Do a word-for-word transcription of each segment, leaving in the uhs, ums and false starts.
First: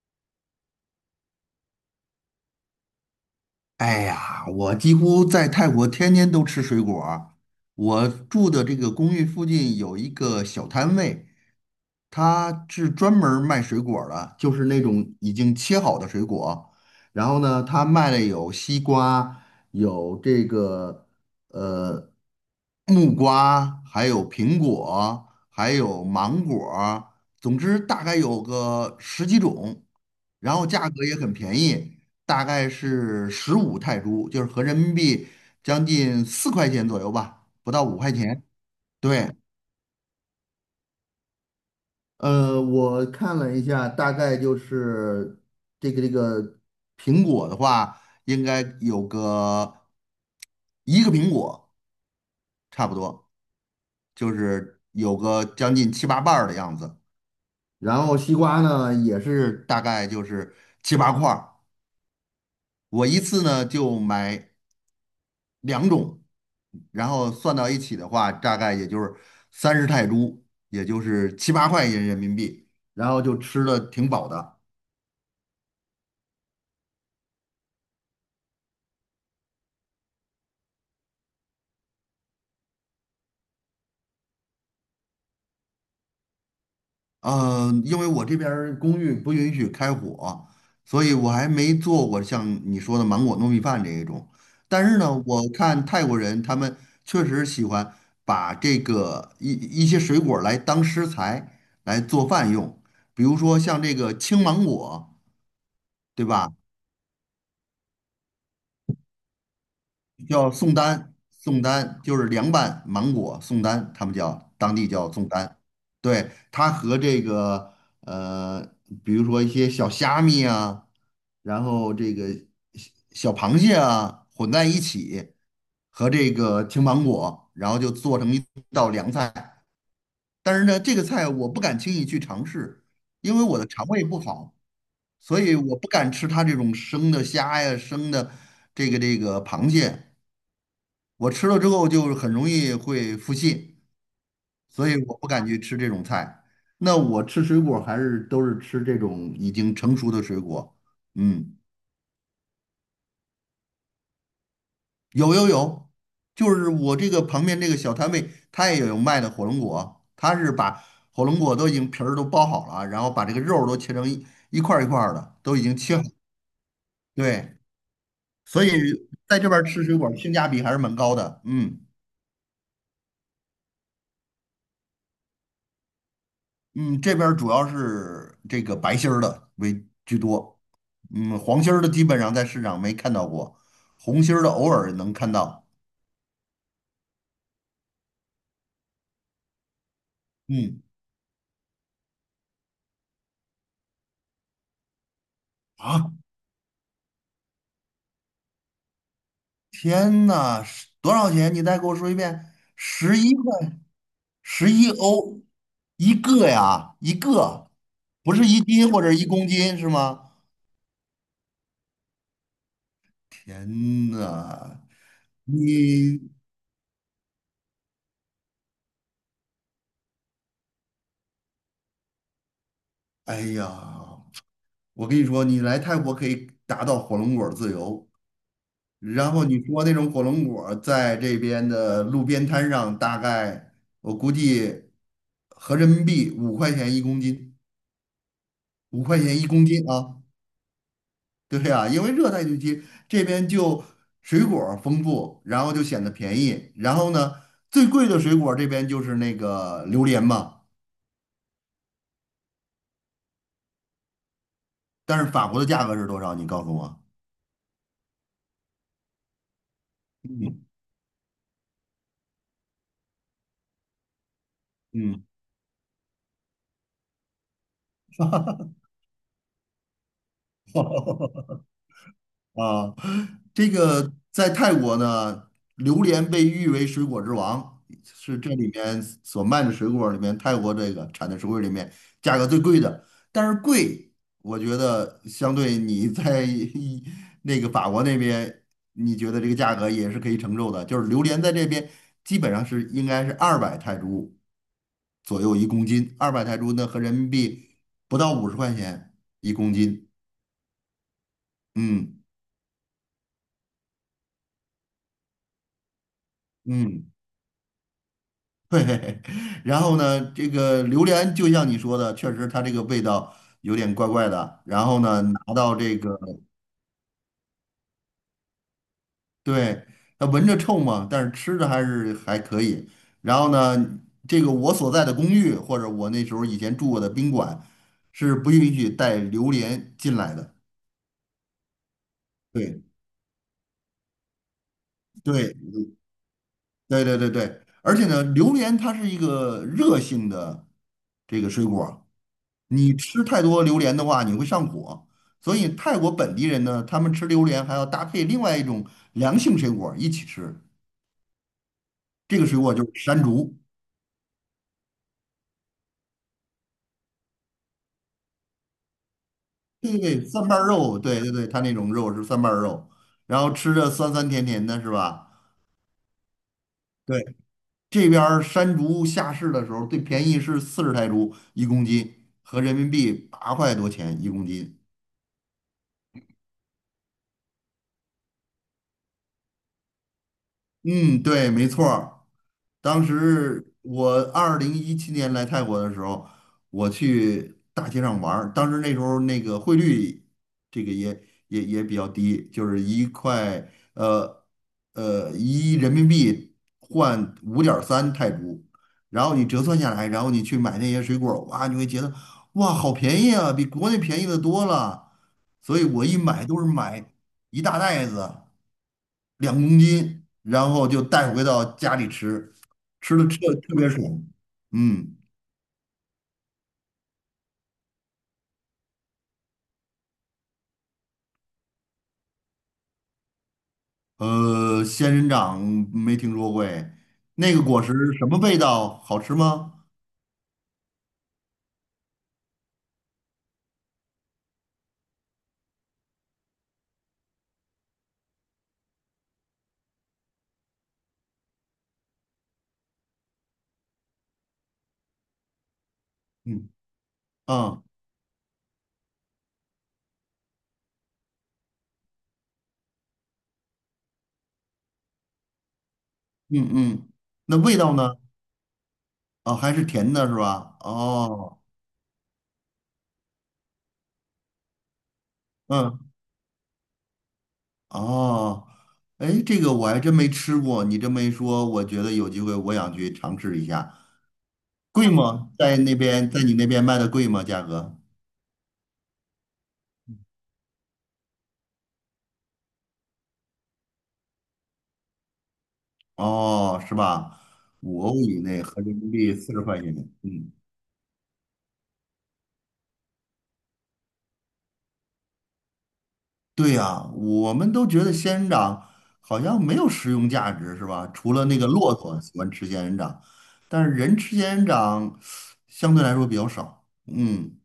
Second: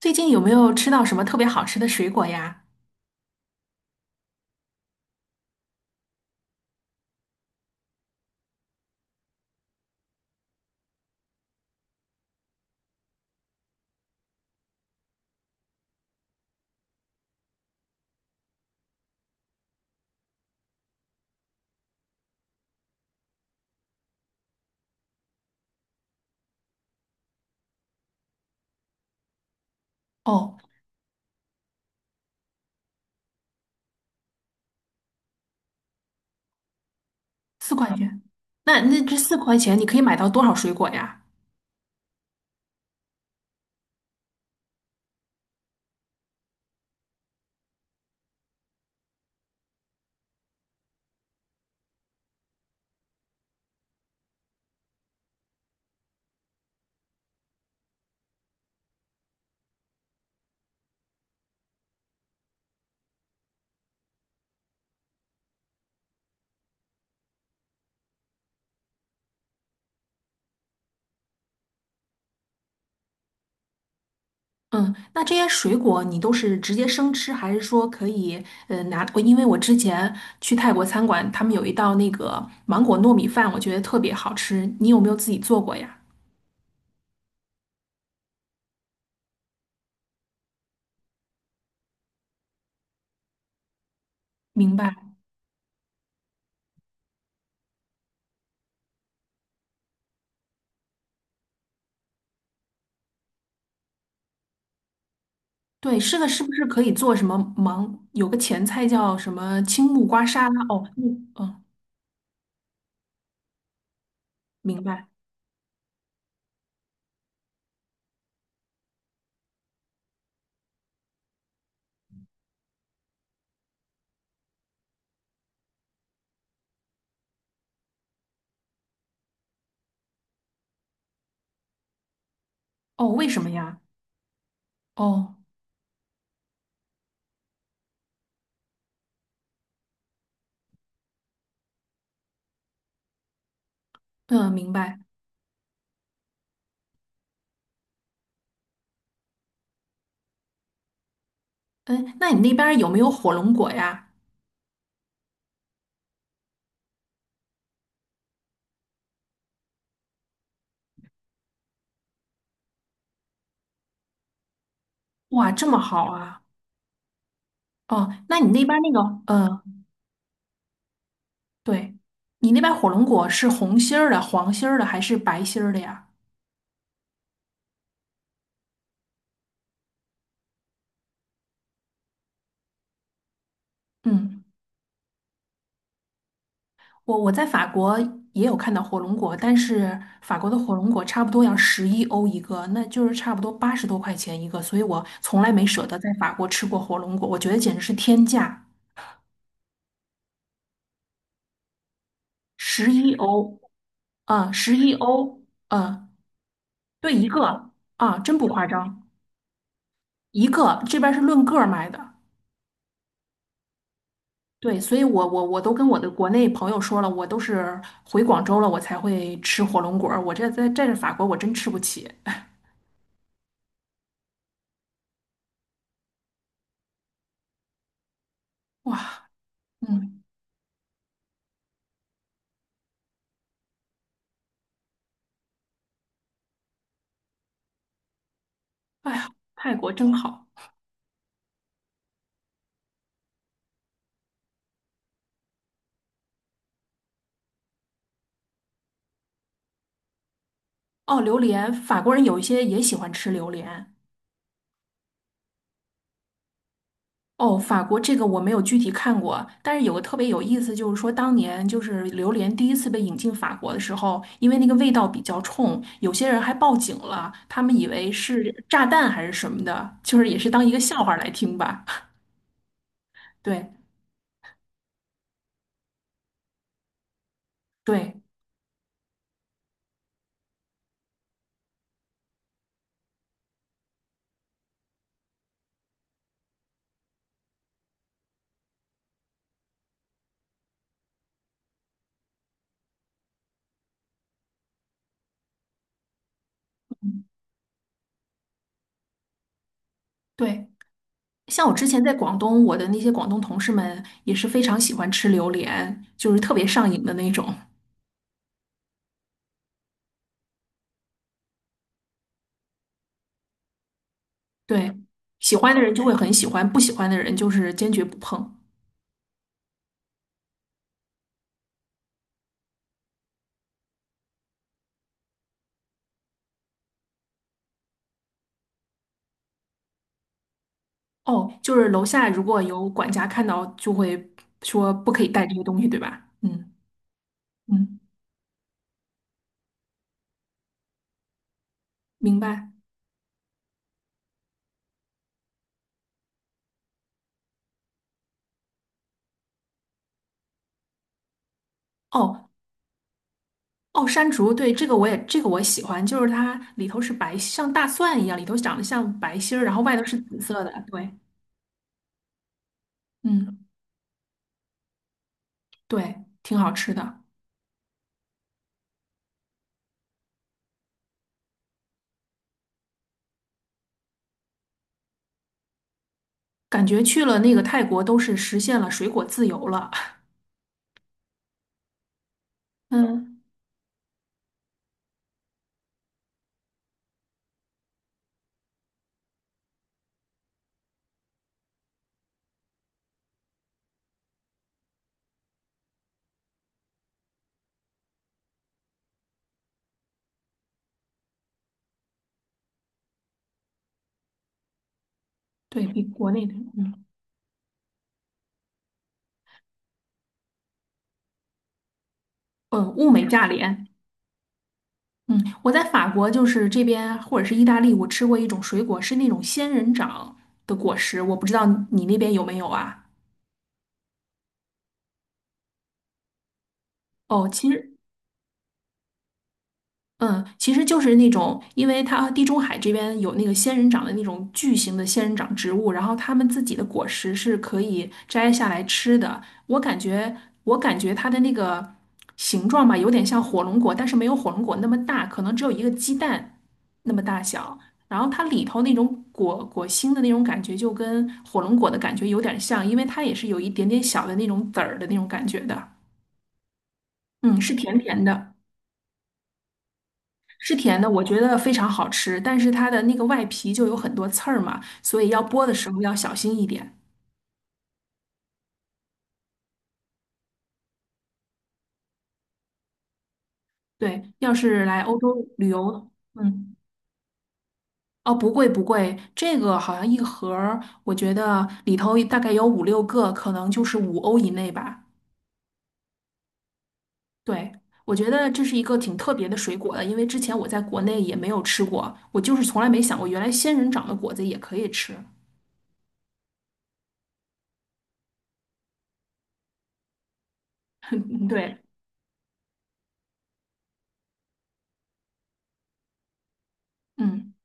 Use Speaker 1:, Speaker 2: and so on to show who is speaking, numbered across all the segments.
Speaker 1: 最近有没有吃到什么特别好吃的水果呀？
Speaker 2: 哎呀，我几乎在泰国天天都吃水果儿。我住的这个公寓附近有一个小摊位，他是专门儿卖水果儿的，就是那种已经切好的水果。然后呢，他卖的有西瓜，有这个呃木瓜，还有苹果，还有芒果，总之大概有个十几种。然
Speaker 1: 哦，
Speaker 2: 后价格也很便宜，大概是十五泰铢，就是合人民币将近四块钱左右吧，不
Speaker 1: 四
Speaker 2: 到
Speaker 1: 块
Speaker 2: 五块
Speaker 1: 钱。
Speaker 2: 钱。
Speaker 1: 那那这
Speaker 2: 对，
Speaker 1: 四块钱你可以买到多少水果呀？
Speaker 2: 呃，我看了一下，大概就是这个这个苹果的话，应该有个一个苹果差不多，就是有个将近七八瓣儿的样子。然后西瓜呢，也是大概就是七八块儿。我一次呢就买两种，然后算到一起的话，大概也就是三十泰铢，也就是七八块钱人民币，然后就吃的挺饱的。
Speaker 1: 嗯，那这些水果你都是直接生吃，还是说可以呃拿？我因为我之前去泰国餐馆，他们有一道那个芒果糯米饭，我觉得特别好吃。你有没有自己做过呀？
Speaker 2: 呃，因为我这边儿公寓不允许开火，所以我还没做过像你说的芒果糯米饭这一种。
Speaker 1: 明
Speaker 2: 但
Speaker 1: 白。
Speaker 2: 是呢，我看泰国人他们确实喜欢把这个一一些水果儿来当食材来做饭用，比如说像这个青芒果，
Speaker 1: 对，是
Speaker 2: 对
Speaker 1: 的，是不
Speaker 2: 吧？
Speaker 1: 是可以做什么芒？有个前菜叫什么青木瓜沙
Speaker 2: 叫
Speaker 1: 拉？
Speaker 2: 宋
Speaker 1: 哦，
Speaker 2: 丹，
Speaker 1: 嗯
Speaker 2: 宋
Speaker 1: 嗯，
Speaker 2: 丹就是凉拌芒果，宋丹他们叫当
Speaker 1: 明
Speaker 2: 地
Speaker 1: 白。
Speaker 2: 叫宋丹。对，它和这个呃，比如说一些小虾米啊，然后这个小螃蟹啊混在一起，和这个青芒果，然后就做成一道凉菜。但是呢，这个菜我不敢轻易去尝试，
Speaker 1: 哦，为
Speaker 2: 因
Speaker 1: 什
Speaker 2: 为
Speaker 1: 么
Speaker 2: 我的
Speaker 1: 呀？
Speaker 2: 肠胃不好，
Speaker 1: 哦，
Speaker 2: 所以我不敢吃它这种生的虾呀、生的这个这个螃蟹。我吃了之后就很容易会腹泻，
Speaker 1: 嗯，明
Speaker 2: 所以
Speaker 1: 白。
Speaker 2: 我不敢去吃这种菜。那我吃水果还是都是吃这种已经成熟的水果。嗯，
Speaker 1: 嗯，那你那边儿有没有火龙果呀？
Speaker 2: 有有有，就是我这个旁边这个小摊位，他也有卖的火龙果，他是把火龙果都已经皮儿都剥好了，然后把这个肉都切成一一块儿一块儿的，
Speaker 1: 哇，
Speaker 2: 都已
Speaker 1: 这
Speaker 2: 经
Speaker 1: 么
Speaker 2: 切好。
Speaker 1: 好啊！
Speaker 2: 对，
Speaker 1: 哦，那你那
Speaker 2: 所
Speaker 1: 边
Speaker 2: 以
Speaker 1: 儿那个，
Speaker 2: 在这边儿
Speaker 1: 嗯，
Speaker 2: 吃水果性价比还是蛮高的。嗯。
Speaker 1: 对，你那边儿火龙果是红心儿的、黄心儿的还是白心儿的呀？
Speaker 2: 嗯，这边儿主要是这个白心儿的为居多，嗯，黄心儿的基本上在市场没看到过，红心
Speaker 1: 嗯，
Speaker 2: 儿的偶尔能看到。
Speaker 1: 我我在法国也有看到火龙果，但是法国的火
Speaker 2: 嗯，
Speaker 1: 龙果差不多要十一欧一个，那就是差不多八十多块钱一个，所以我从来没舍得
Speaker 2: 啊，
Speaker 1: 在法国吃过火龙果，我觉得简直是天价，
Speaker 2: 天呐，是多少钱？你再给我说一遍，
Speaker 1: 十一
Speaker 2: 十一块，
Speaker 1: 欧，啊，
Speaker 2: 十
Speaker 1: 十
Speaker 2: 一
Speaker 1: 一欧，
Speaker 2: 欧
Speaker 1: 啊，
Speaker 2: 一个呀，
Speaker 1: 对
Speaker 2: 一
Speaker 1: 一
Speaker 2: 个，
Speaker 1: 个，啊，
Speaker 2: 不
Speaker 1: 真
Speaker 2: 是
Speaker 1: 不
Speaker 2: 一
Speaker 1: 夸
Speaker 2: 斤或
Speaker 1: 张。
Speaker 2: 者一公斤是吗？
Speaker 1: 一个，这边是论个儿卖的。
Speaker 2: 天呐，
Speaker 1: 对，所以我我我都跟我的
Speaker 2: 你，
Speaker 1: 国内朋友说了，我都是回广州了，我才会吃火龙果儿。我这在在这法国，我真吃不起。
Speaker 2: 哎呀，我跟你说，你来泰国可以达到火龙果自由。
Speaker 1: 哇，
Speaker 2: 然后你说那种火
Speaker 1: 嗯，
Speaker 2: 龙果儿在这边的路边摊上，大概我估计合人民币五块钱一公斤，五
Speaker 1: 哎
Speaker 2: 块
Speaker 1: 呀，
Speaker 2: 钱一公
Speaker 1: 泰
Speaker 2: 斤
Speaker 1: 国真
Speaker 2: 啊。
Speaker 1: 好。
Speaker 2: 对呀，因为热带地区这边就水果儿丰富，然后就显得便宜。然后呢，最贵的水果儿这边就是那个榴莲嘛，
Speaker 1: 哦，榴莲，法国人有一些也喜欢吃榴莲。
Speaker 2: 但是法国的价格是多少？你告诉我。
Speaker 1: 哦，法国这个我没有具体看过，但是有个特别有意
Speaker 2: 嗯
Speaker 1: 思，就是说当年就是榴莲第一次被引进法国的时候，因为那个味道比
Speaker 2: 嗯，
Speaker 1: 较冲，有些人还报警了，他们以为是炸弹还是什么的，就是也是当一个笑话来 听吧。
Speaker 2: 啊，这
Speaker 1: 对
Speaker 2: 个在泰国呢，榴莲被誉为水果之王，
Speaker 1: 对
Speaker 2: 是这里面所卖的水果里面，泰国这个产的水果里面价格最贵的。但是贵，我觉得相对你在一那个法国那边，你觉得这个价格也是可以承受的。就是榴莲在这边基本上是应该是二百泰铢左右一公斤，二百泰铢呢合人民币不到五十块钱一公斤。
Speaker 1: 对，像我之前在
Speaker 2: 嗯
Speaker 1: 广东，我的那些广东同事们也是非常喜欢吃榴莲，就是特别上瘾
Speaker 2: 嗯。
Speaker 1: 的那种。
Speaker 2: 对，然后呢，这个榴莲就像你说的，确实它这个味道有点怪怪的。然
Speaker 1: 对，
Speaker 2: 后呢，拿
Speaker 1: 喜欢
Speaker 2: 到
Speaker 1: 的人
Speaker 2: 这
Speaker 1: 就
Speaker 2: 个，
Speaker 1: 会很喜欢，不喜欢的人就是坚决不碰。
Speaker 2: 对，它闻着臭嘛，但是吃着还是还可以。然后呢，这个我所在的公寓或者我那时候以前住过的宾馆是不允许带榴莲进来的。
Speaker 1: 哦，就是楼下如果
Speaker 2: 对，
Speaker 1: 有管家看到，就会说不可以带这
Speaker 2: 对，
Speaker 1: 些东西，对吧？嗯
Speaker 2: 对，对，对，对。而
Speaker 1: 嗯，
Speaker 2: 且呢，榴莲它是一个热性的这个水果儿，
Speaker 1: 明白。
Speaker 2: 你吃太多榴莲的话，你会上火。所以泰国本地人呢，他们吃榴莲还要搭配另外一种凉性水果一起吃，这个
Speaker 1: 哦
Speaker 2: 水果就是山竹。
Speaker 1: 哦，山竹，对，这个我也这个我喜欢，就是它里头是白，像大蒜一样，里头长得像白心儿，然后
Speaker 2: 对
Speaker 1: 外头是
Speaker 2: 对对，
Speaker 1: 紫
Speaker 2: 蒜瓣
Speaker 1: 色
Speaker 2: 儿
Speaker 1: 的。
Speaker 2: 肉，
Speaker 1: 对，
Speaker 2: 对对对，它那种肉是蒜瓣儿肉，然后
Speaker 1: 嗯，
Speaker 2: 吃着酸酸甜甜的，是吧？
Speaker 1: 对，挺好吃的，
Speaker 2: 对，这边儿山竹下市的时候最便宜是四十泰铢一公斤，合人民币八块多钱一公斤。
Speaker 1: 感觉去了那个泰国都是实现了水果自由了。
Speaker 2: 嗯，对，没错儿。当
Speaker 1: 嗯，
Speaker 2: 时我二零一七年来泰国的时候，我去大街上玩儿，当时那时候那个汇率，这个也也也比较低，就是一块呃呃一人民币换五点三泰铢，然后你折算下来，然后你去买那些水果儿哇，你会觉得哇好便宜啊，比国内便宜的多了。所以
Speaker 1: 对，比
Speaker 2: 我一
Speaker 1: 国
Speaker 2: 买
Speaker 1: 内的，
Speaker 2: 都是
Speaker 1: 嗯
Speaker 2: 买一大袋子，两公斤，然后就带回到家里吃，
Speaker 1: 嗯，物
Speaker 2: 吃的
Speaker 1: 美价
Speaker 2: 特特
Speaker 1: 廉。
Speaker 2: 别爽。嗯，
Speaker 1: 嗯，我在法国就是这边或者是意大利，我吃过一种水果是那种仙人掌的果实，我不知道你那边有没有啊？
Speaker 2: 呃，仙人掌没听说过哎，
Speaker 1: 哦，
Speaker 2: 那个
Speaker 1: 其
Speaker 2: 果实
Speaker 1: 实
Speaker 2: 什么味道？好吃吗？
Speaker 1: 嗯，其实就是那种，因为它地中海这边有那个仙人掌的那种巨型的仙人掌植物，然后它们自己的果实是可以摘下来吃的。我感觉，我感觉它的那个形状吧，有点像火龙果，但是没有火龙果那么大，可能只有一个鸡蛋
Speaker 2: 嗯
Speaker 1: 那么大小。
Speaker 2: 啊
Speaker 1: 然后它里头那种果果心的那种感觉，就跟火龙果的感觉有点像，因为它也是有一点点小的那种籽儿的那种感觉的。
Speaker 2: 嗯嗯，那
Speaker 1: 嗯，是
Speaker 2: 味道
Speaker 1: 甜
Speaker 2: 呢？
Speaker 1: 甜的。
Speaker 2: 啊，还是甜的是
Speaker 1: 是
Speaker 2: 吧？
Speaker 1: 甜的，我觉得
Speaker 2: 哦，
Speaker 1: 非常好吃，但是它的那个外皮就有很多刺儿嘛，所以要剥的时
Speaker 2: 嗯
Speaker 1: 候要小心一点。
Speaker 2: 哦，哎，这个我还真没吃过，你这么一说，我觉得有机会我想去尝试一下。
Speaker 1: 对，要是来
Speaker 2: 贵
Speaker 1: 欧洲
Speaker 2: 吗？
Speaker 1: 旅
Speaker 2: 在那
Speaker 1: 游，
Speaker 2: 边，在你那
Speaker 1: 嗯，
Speaker 2: 边卖的贵吗？价格？
Speaker 1: 哦，不贵不贵，这个好像一盒儿，我觉得里头大概有五六个，可能就是五欧以内吧。
Speaker 2: 哦，是吧？
Speaker 1: 对，
Speaker 2: 五
Speaker 1: 我
Speaker 2: 欧
Speaker 1: 觉
Speaker 2: 以
Speaker 1: 得
Speaker 2: 内，
Speaker 1: 这是一
Speaker 2: 合人
Speaker 1: 个
Speaker 2: 民
Speaker 1: 挺
Speaker 2: 币
Speaker 1: 特别
Speaker 2: 四
Speaker 1: 的
Speaker 2: 十
Speaker 1: 水
Speaker 2: 块钱。
Speaker 1: 果的，因为之
Speaker 2: 嗯，
Speaker 1: 前我在国内也没有吃过，我就是从来没想过原来仙人掌的果子也可以吃。
Speaker 2: 对呀，我们都觉得仙人掌好像没有食用价值，是吧？除了
Speaker 1: 嗯，
Speaker 2: 那个
Speaker 1: 对，
Speaker 2: 骆驼喜欢吃仙人掌，但是人吃仙人掌相对来说比较少。
Speaker 1: 嗯，
Speaker 2: 嗯，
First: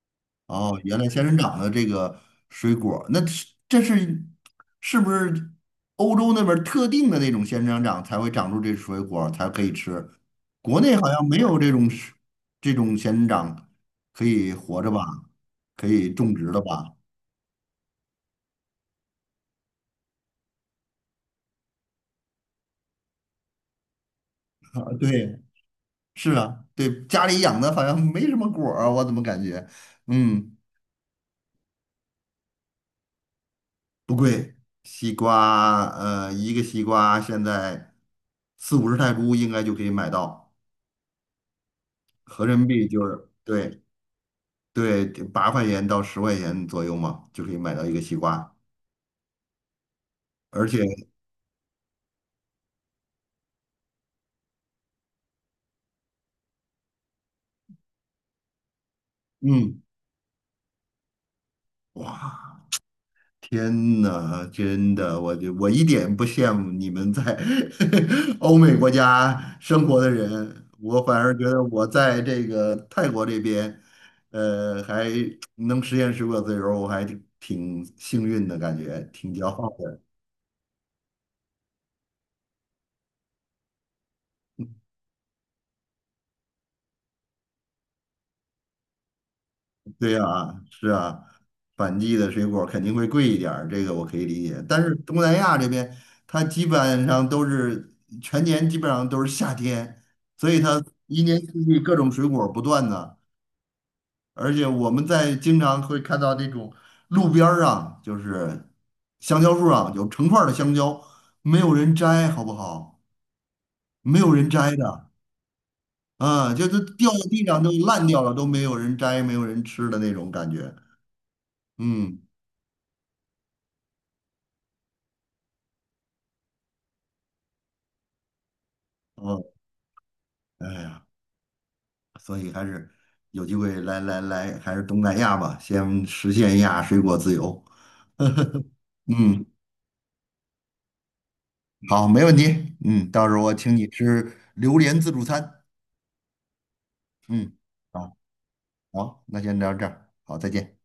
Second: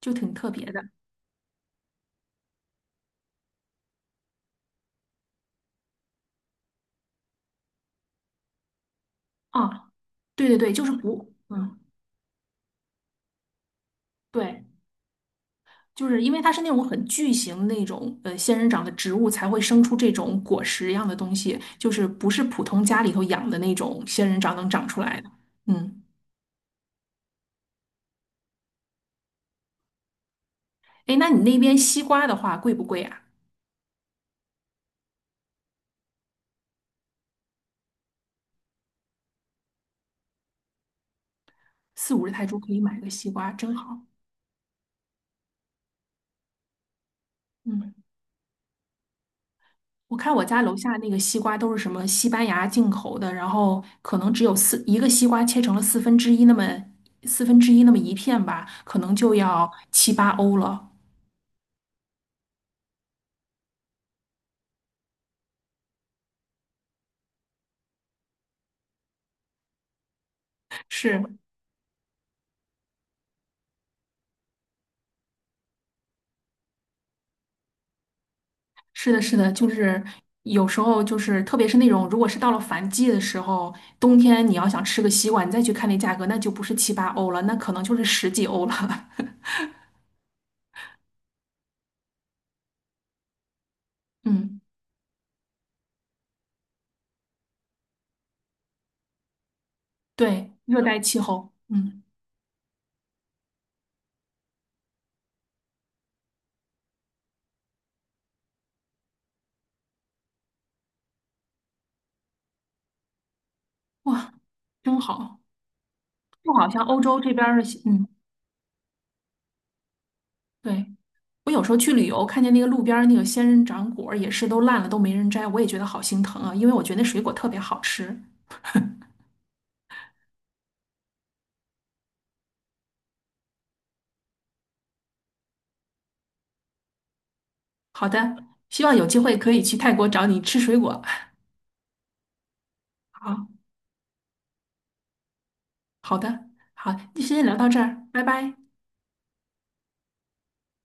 Speaker 1: 就挺特别
Speaker 2: 哦，
Speaker 1: 的
Speaker 2: 原来仙人掌的这个水果儿那是这是是不是欧洲那边儿特定的那种仙人掌才会长出这水果儿才可以
Speaker 1: 啊。
Speaker 2: 吃？
Speaker 1: 对对对，
Speaker 2: 国
Speaker 1: 就是
Speaker 2: 内好像
Speaker 1: 不，
Speaker 2: 没有这
Speaker 1: 嗯，
Speaker 2: 种是这种仙人掌可以
Speaker 1: 对。
Speaker 2: 活着吧，可
Speaker 1: 就
Speaker 2: 以
Speaker 1: 是因
Speaker 2: 种
Speaker 1: 为它
Speaker 2: 植
Speaker 1: 是
Speaker 2: 的
Speaker 1: 那种
Speaker 2: 吧？
Speaker 1: 很巨型那种呃仙人掌的植物才会生出这种果实一样的东西，就是不是普通家里头养的那种仙人掌能
Speaker 2: 啊，
Speaker 1: 长出来的。
Speaker 2: 对，
Speaker 1: 嗯，
Speaker 2: 是啊，对，家里养的好像没什么果儿，我怎么感觉？嗯，
Speaker 1: 哎，那你那边西瓜的话贵不贵啊？
Speaker 2: 不贵，西瓜，呃，一个西瓜现在四五十泰铢应该就可以买到。
Speaker 1: 四五十泰
Speaker 2: 合人
Speaker 1: 铢
Speaker 2: 民
Speaker 1: 可以
Speaker 2: 币
Speaker 1: 买
Speaker 2: 就
Speaker 1: 个
Speaker 2: 是
Speaker 1: 西瓜，真
Speaker 2: 对，
Speaker 1: 好。
Speaker 2: 对，八块钱到十块钱左右嘛，就可以买到
Speaker 1: 嗯，
Speaker 2: 一个西瓜，
Speaker 1: 我看我家
Speaker 2: 而
Speaker 1: 楼
Speaker 2: 且
Speaker 1: 下那个西瓜都是什么西班牙进口的，然后可能只有四一个西瓜切成了四分之一那么四分之一那么一片吧，可能就要
Speaker 2: 嗯，
Speaker 1: 七八欧了。
Speaker 2: 哇，天呐，真的，我就我一点不羡慕你们在 欧美国家生活的人，我反
Speaker 1: 是，
Speaker 2: 而觉得我在这个泰国这边，呃，还能实现食不可自由，我还挺幸运的感觉，
Speaker 1: 是的，
Speaker 2: 挺
Speaker 1: 是
Speaker 2: 骄
Speaker 1: 的，就
Speaker 2: 傲
Speaker 1: 是
Speaker 2: 的。
Speaker 1: 有时候就是，特别是那种如果是到了反季的时候，冬天你要想吃个西瓜，你再去看那价格，那就不是七八欧了，那可能就是十几欧了。
Speaker 2: 对呀，是啊，反季的水果儿肯定会贵一点儿，这个我可以理
Speaker 1: 嗯，
Speaker 2: 解。但是东南亚这边，它基本上都是全年基本上都是夏天，所
Speaker 1: 对，
Speaker 2: 以
Speaker 1: 热
Speaker 2: 它
Speaker 1: 带气
Speaker 2: 一年
Speaker 1: 候，
Speaker 2: 四季各
Speaker 1: 嗯，
Speaker 2: 种水果儿不断的。而且我们在经常会看到那种路边儿上，就是香蕉树上有成串儿的香蕉，没有人摘，好不好？没有
Speaker 1: 哇，
Speaker 2: 人摘
Speaker 1: 真
Speaker 2: 的，
Speaker 1: 好，就
Speaker 2: 啊，就
Speaker 1: 好
Speaker 2: 是
Speaker 1: 像欧
Speaker 2: 掉到
Speaker 1: 洲这边
Speaker 2: 地
Speaker 1: 儿
Speaker 2: 上
Speaker 1: 的
Speaker 2: 都
Speaker 1: 西
Speaker 2: 烂
Speaker 1: 嗯，
Speaker 2: 掉了，都没有人摘，没有人吃的那种感觉。
Speaker 1: 对，我有时候去旅
Speaker 2: 嗯，
Speaker 1: 游，看见那个路边儿那个仙人掌果儿也是都烂了，都没人摘，我也觉得好心疼啊，因为我觉得那水果特别好吃。
Speaker 2: 哦，哎呀，所以还是有机会来来来，还是东南亚吧，先实现一下水果自由。
Speaker 1: 好的，希望有机会
Speaker 2: 嗯，
Speaker 1: 可以去泰国找你吃水果。
Speaker 2: 好，没问题。嗯，到时候
Speaker 1: 好。
Speaker 2: 我请你吃榴莲自助餐。
Speaker 1: 好的，好，那先聊
Speaker 2: 嗯，
Speaker 1: 到这儿，
Speaker 2: 好，
Speaker 1: 拜拜。
Speaker 2: 好，那先聊到这儿，好，再见。